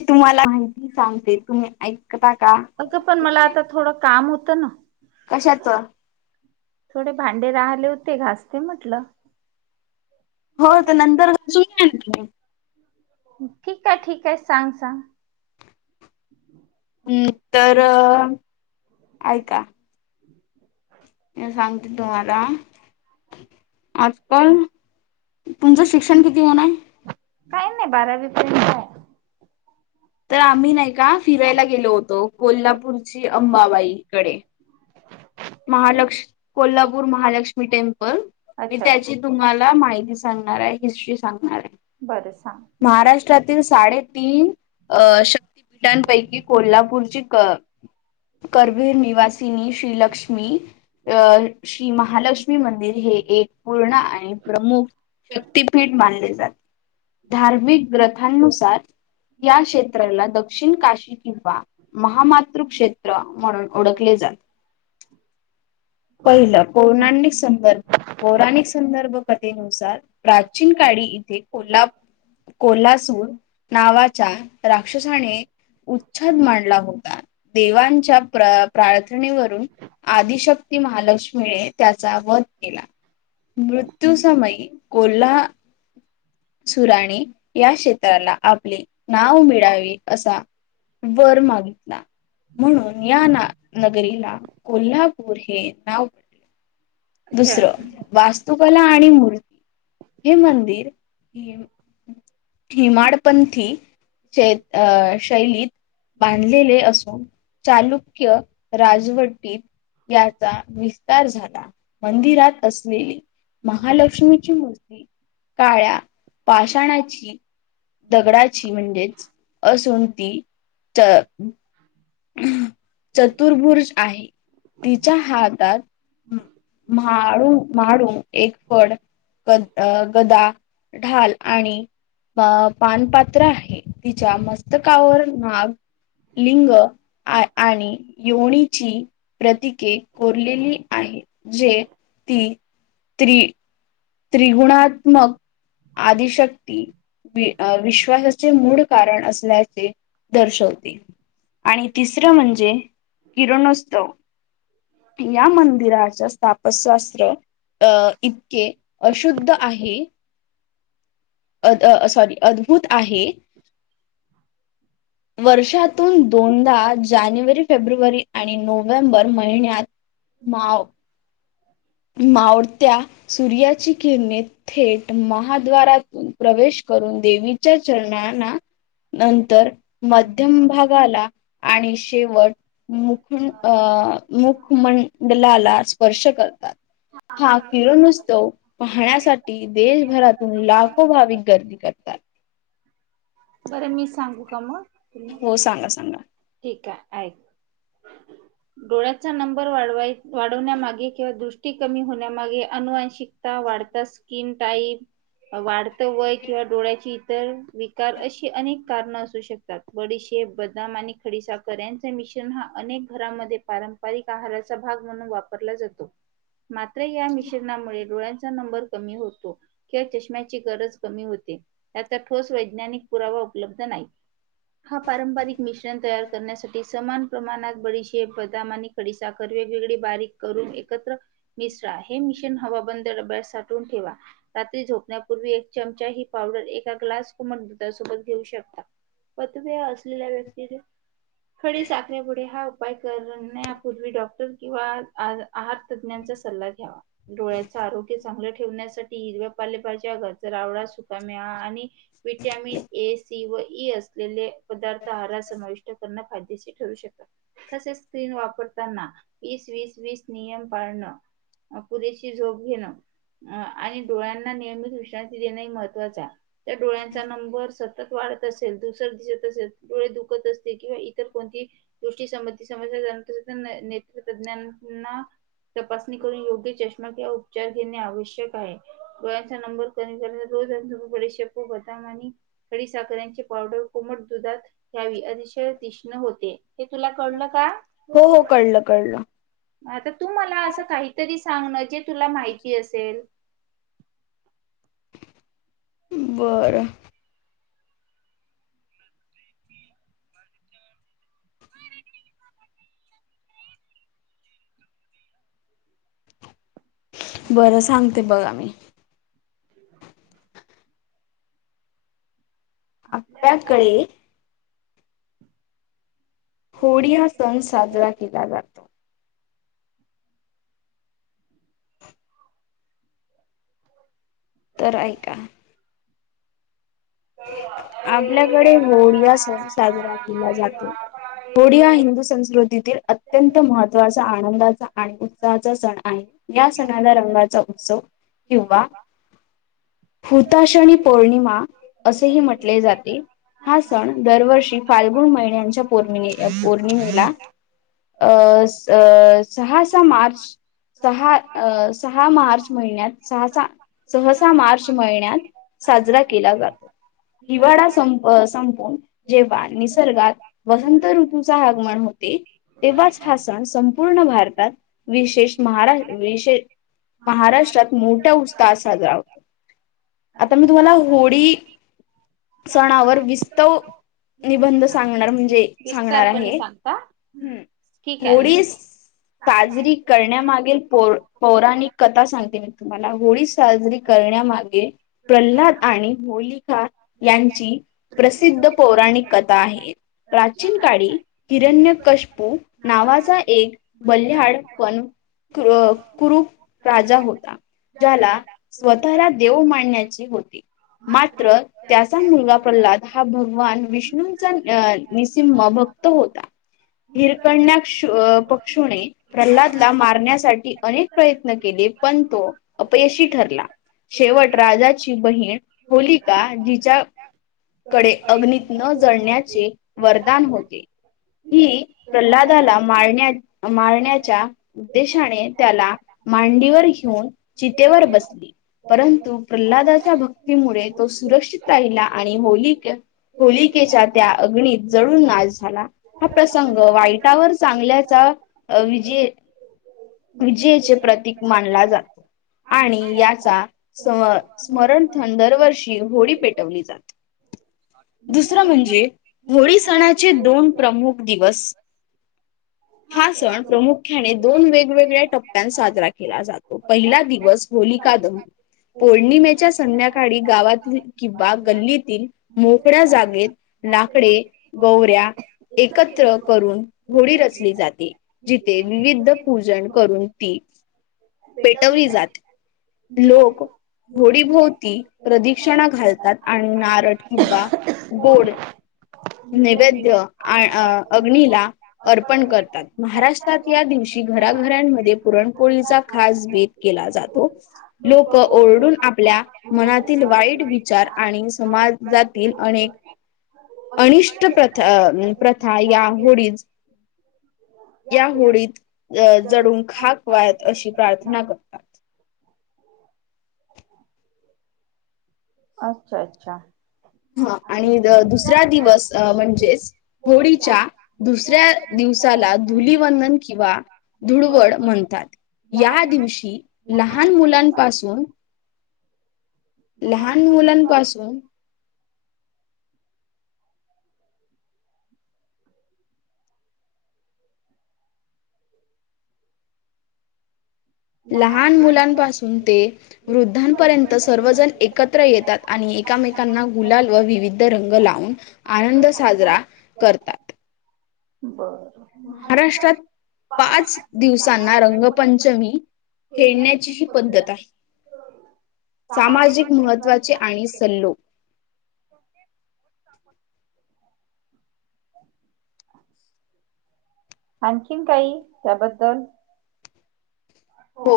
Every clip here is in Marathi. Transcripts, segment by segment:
मी तुम्हाला माहिती सांगते तुम्ही ऐकता का? अगं पण मला आता थोडं काम होतं ना. कशाचं? थोडे भांडे राहिले होते घासते म्हटलं. हो ते तर नंतर घासून घ्या ना तुम्ही. ठीक आहे ठीक आहे सांग सांग. [inaudible] हम्म तर आज मी सांगते तुम्हाला आजपण तुमचं शिक्षण किती होणय? काही नाही बारावी पर्यंत आहे. तर आम्ही नाही का फिरायला गेलो होतो कोल्हापूरची अंबाबाईकडे. [unintelligible] महालक्ष् कोल्हापूर महालक्ष्मी टेम्पल मी अच्छा त्याची तुम्हाला माहिती सांगणार आहे हिस्ट्री सांगणार आहे. बरं सांग महाराष्ट्रातील साडेतीन अ शक्तीपिठांपैकी कोल्हापूरची क करवीर निवासीनी श्रीलक्ष् मी अ श्री महालक्ष्मी मंदिर हे एक पूर्ण आणि प्रमुख शक्तीपीठ मानले जाते धार्मिक ग्रथांनुसार या क्षेत्राला दक्षिण काशी किंवा महामातृक्षेत्रा म्हणून ओळखले जातात. [inaudible] पहिलं पौर्णोणिक संदभ पौराणिक संदर्भ कथेनुसार प्राचीन काळी इथे कोल्हा कोल्हासूर नावाच्या राक्षसाने उच्छाद मांडला होता देवांच्या प्र प्रार्थनेवरून आदिशक्ती महालक्ष्मीने त्याचा वध केला. मृत्यूसमयी कोल्हा सुराने या क्षेत्राला आपले नाव मिळावे असा वर मागितला म्हणून या ना नगरीला कोल्हापूर हे नाव अच्छा दुसरं हं. वास्तुकला आणि मूर हे मंदिर हिम्म हिम्म हेमाडपंथीचे अ शैलीत बांधलेले असून चालुक्य राजवट टीत याचा विस्तार झाला मंदिरात असलेली महालक्ष्मीची मूर्ती काळ्या पाषाणाची दगडाची म्हणजेच असून तीच [inaudible] अम्म चतुर्भुज आहे तिच्या हातात म्हाळू म्हाडू एक फड ग अ गदा ढाल आणि आ पानपात्र आहे तिच्या मस्तकावर नाग लिंग आ आणि योनीची प्रतिके कोरलेली आहे. जे ती त्री त्रिगुणात्मक आदिशक्ती विअ विश्वासाचे मूड कारण असल्याचे दर्शवते. आणि तिसरं म्हणजे किरणोत्सव. तिया मंदिराच्या स्थापशास्त्र अ इतके अशुद्ध आहे अ द अ सॉरी अद्भुत आहे. वर्षातून दोनदा जानेवारी, फेब्रुवारी आणि नोव्हेंबर महिन्यात [inaudible] माव मावळत्या सूर्याची किरणेत थेट महाद्वारातून प्रवेश करून देवीच्या चरणांना नंतर मध्यम भागाला आणि शेवट मू मु अअ मुखमंडलाला स्पर्श करतात. हा किरणोत्सव पाहण्यासाठी देशभरातून लाखो भाविक गर्दी करतात. बरं मी सांगू का मग तुला हो सांगा सांगा ठिक आहे ऐक. [inaudible] डोळ्याचा नंबर वाढवाय वाढवण्यामागे किंवा दृष्टी कमी होण्यामागे अनुवांशिक आता वाढता स्किन टाईम वाढत वय किंवा डोळ्याची इतर वि तर अशी अनेक कारनं असू शकतात बडीशेप बदाम आणि खडी साखर एन चमिशन हा अनेक घरांमध्ये पारंपरिक आहाराचा भाग म्हणून वापरला जातो. [unintelligible] मात्र या मिश्रणामुळे डोळ्यांचं चा नंबर कमी होतो किंवा चष्म्याची गरज कमी होते या त्या ठोस वे ज्ञानिक पुरावा उपलब्ध नाही हा पारंपरिक मिश्रण तयार करण्यासाठी समान प्रमाणात बडीशेप, बदाम आणि खडीसाखर वेगवेगळी बारीक करून एकत्र मिश्र हे मिशण हवाबंद डब्यात साठवून ठेवा. रात्री झोपण्यापूर्वी एक चमचा ही पावडर एका ग्लास कोमट दूधासोबत घेऊ शकता प तु मे असलेल्या व्यक्तीने हळी साखरेपुडे हा उपाय करण्यापूर्वी डॉक्टर किंवा आ आहार तज्ञांचा सल्ला घ्यावा डोळ्याच आरोग्य चांगलं ठेवण्यासाठी हिरव्या पालेपालच्या घरचा रावडा सुका मेवा आणि विटॅमिन ए सी व ई असलेले पदार्थ आहार समाविष्ट करण फायदेशी ठरू शकता तसेच स्क्रीन वापरताना वीस वीस वीस नियम पाळणं अ पुरेशी झोप घेणं अ आणि डोळ्यांना नियमित विश्रांती देणेही महत्वाचं आहे त्या डोळ्यां चा नंबर सतत वाढत असेल दुसर दिसत असेल डोळे दुखत असते किंवा इतर कोणती दृष्टी संबंधी समस्या [unintelligible] नेत्र तज्ञांना तपासणी करून योग्य चष्मा किंवा अप चार घेणे आवश्यक आहे डोळ्यांचा नंबर कमी कर. [unintelligible] बदाम आणि खडी साखर्यांचे पावडर कोमट दुधात घ्यावी अतिशय तीक्ष्ण होते हे तुला कळलं का? हो हो कळलं कळलं आता तू मला असं काहीतरी सांगण जे तुला माहिती असेल. बरं. [unintelligible] बरं सांगते बघा मी. ह आपल्याकडे होळी हा सण साजरा केला जातो. तर ऐका आपल्याकडे होळीया सण साजरा केला जातो. होळी हा हिंदू संस्कृतीतील अत्यंत महत्त्वाचा आनंदाचा आणि उत्साहाचा सण आहे. या सणाला रंगाचा उत्सव किंवा हुताश आणि पौर्णिमा असेही म्हटले जाते. हा सण दरवर्षी फाल्गुन महिन्यांच्या पौर्णि पौर्णिमेला अस अ सहा सा मार्च सहा अ सहा मार्च महि न्यात सहासा सहसा मार्च महिन्यात साजरा केला जातो. हिवाळा सं संपून जेव्हा निसर्गात वसंत ऋतूचा आगमन होते तेव्हाच हा सण संपूर्ण भारतात विशेष महाडा विशेष विशे महाराष्ट्रात मोठ्या उत्साहात साजरा होतो आता मी तुम्हाला होळी सणावर विस्तव निबंध सांगणार म्हणजे सांगणार आहे सांगता ठीक होळीस साजरी करण्यामागेल पो पौराणिक कथा सांगते मी तुम्हाला होळी साजरी करण्यामागे प्रल्हाद आणि होली यांची प्रसिद्ध पौराणिक कथा आहे प्राचीन का कडे हिरण्य कशपू नावाचा एक बल्ल्याहाड पण क्र कुरुप राजा होता. ज्याला स्वतःरा देव मांडण्याची होती मात्र त्याचा मुलगा प्रल्हाद हा भगवान विष्णूंचा अ निसिंह भक्त होता. हिरकण्याक्ष पक्षुणे प्रल्हादला मारण्यासाठी अनेक प्रयत्न केले पण तो अपयशी ठरला. शेवट राजाची बहीण [inaudible] कडे अग्नीत न जळण्याचे वरदान होते. हि प्रल्हादाला मारण्या मारण्याच्या उद्देशाने त्याला मांडीवर घेऊन चितेवर बसली परंतु प्रल्हादाच्या भक्तीमुळे तो सुरक्षित राहिला आणि होलीका होलिकेच्या त्या अग्णीत जळून नाश झाला. हा प्रसंग वाईटावर चांगल्याचा अ विजय विजयेचे प्रतीक मानला जातो आणि या चा सम स्मरणथण दरवर्षी होळी पेटवली जात. दुसरं म्हणजे होळी सणाचे दोन प्रमुख दिवस हा सण प्रमुख्याने दोन वेग वेगवेगळ्या टप्प्या साजरा केला जातो पहिला दिवस होलीका दहन पौर्णिमेच्या संध्याकाळी गावातील किंवा गल्लीतील मोकळ्या जागेत लाकडे, गौऱ्या [unintelligible] एकत्र करून घोडी रचली जाते जिथे विविध पूजन करून ती पेटवली जाते यो. लोक [unintelligible] होडीभोवती प्रदक्षिणा घालतात आणि नारळ किंवा गोड नैवेद्य आ अग्नीला [unintelligible] अर्पण करतात महाराष्ट्रात या दिवशी घराघरांमध्ये पुरणपोळीचा खास बीेत केला जातो लोकं ओरडून आपल्या मनातील वाईट विचार आणि समाजातील अनेक अनिष्ट प्रथा प्रथा या होळीच या होळीत अ जडून खाक वयात अशी प्रार्थना कर अच्छा अच्छा. हा आणि द दुसरा दिवस अ म्हणजेच होळीच्या दुसऱ्या दिवसाला धुलीवंदन किंवा धुडवड म्हणतात या दिवशी लहान मुलांपासून लहान मुलांपासून लहान मुलांपासून ते वृद्धांपर्यंत सर्वजण एकत्र येतात आणि एमेकांना गुलाल व विविध रंग लावून आनंद साजरा करता. बरं महाराष्ट्रात पाच दिवसांना रंगपंचमी खेळण्याची पद्धत आहे. सामाजिक महत्त्वाचे आणि सल्लो [unintelligible] आणखीन काही त्याबद्दल हो.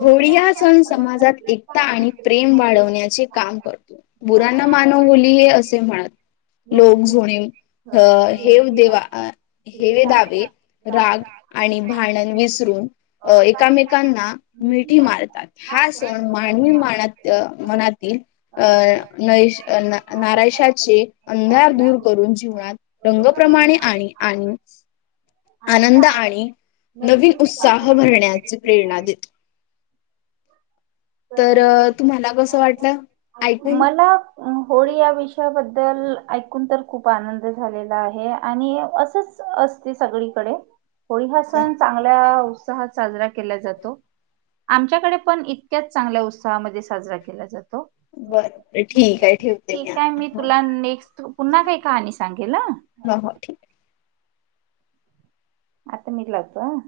होळी या सण समाजात एकता आणि प्रेम वाढवण्याचे काम कर बुरा न मानो होली हे असे म्हणत. लोक जुणी अ हेव देवा आ हेवे दाबे राग आणि भांडण विसरून अं एकमेकांना मिठी मारतात, हा सण मानवी माणत्य मनातील अ नइश अ न नारायशाचे अंधार दूर करून जीवनात रंगप्रमाणे आणि आणि आनंद आणि नवीन उत्साह भरण्याचे प्रेरणा देत. ह. तर तुम्हाला कसं वाटलं ऐकून? मला होळी या विषयाबद्दल ऐकून तर खूप आनंद झालेला आहे आणि असंच असते सगळीकडे होळी हा अच्छा, सण चांगल्या उत्साहात साजरा केला जातो. आमच्याकडे पण इतक्याच चांगल्या उत्साहामध्ये साजरा केला जातो. बरं बरं, आहे ठेवते ठीक आहे आता मी ह तुला नेक्स्ट पुन्हा काय आणि सांगेल हा. अह आता मीच लावतो आ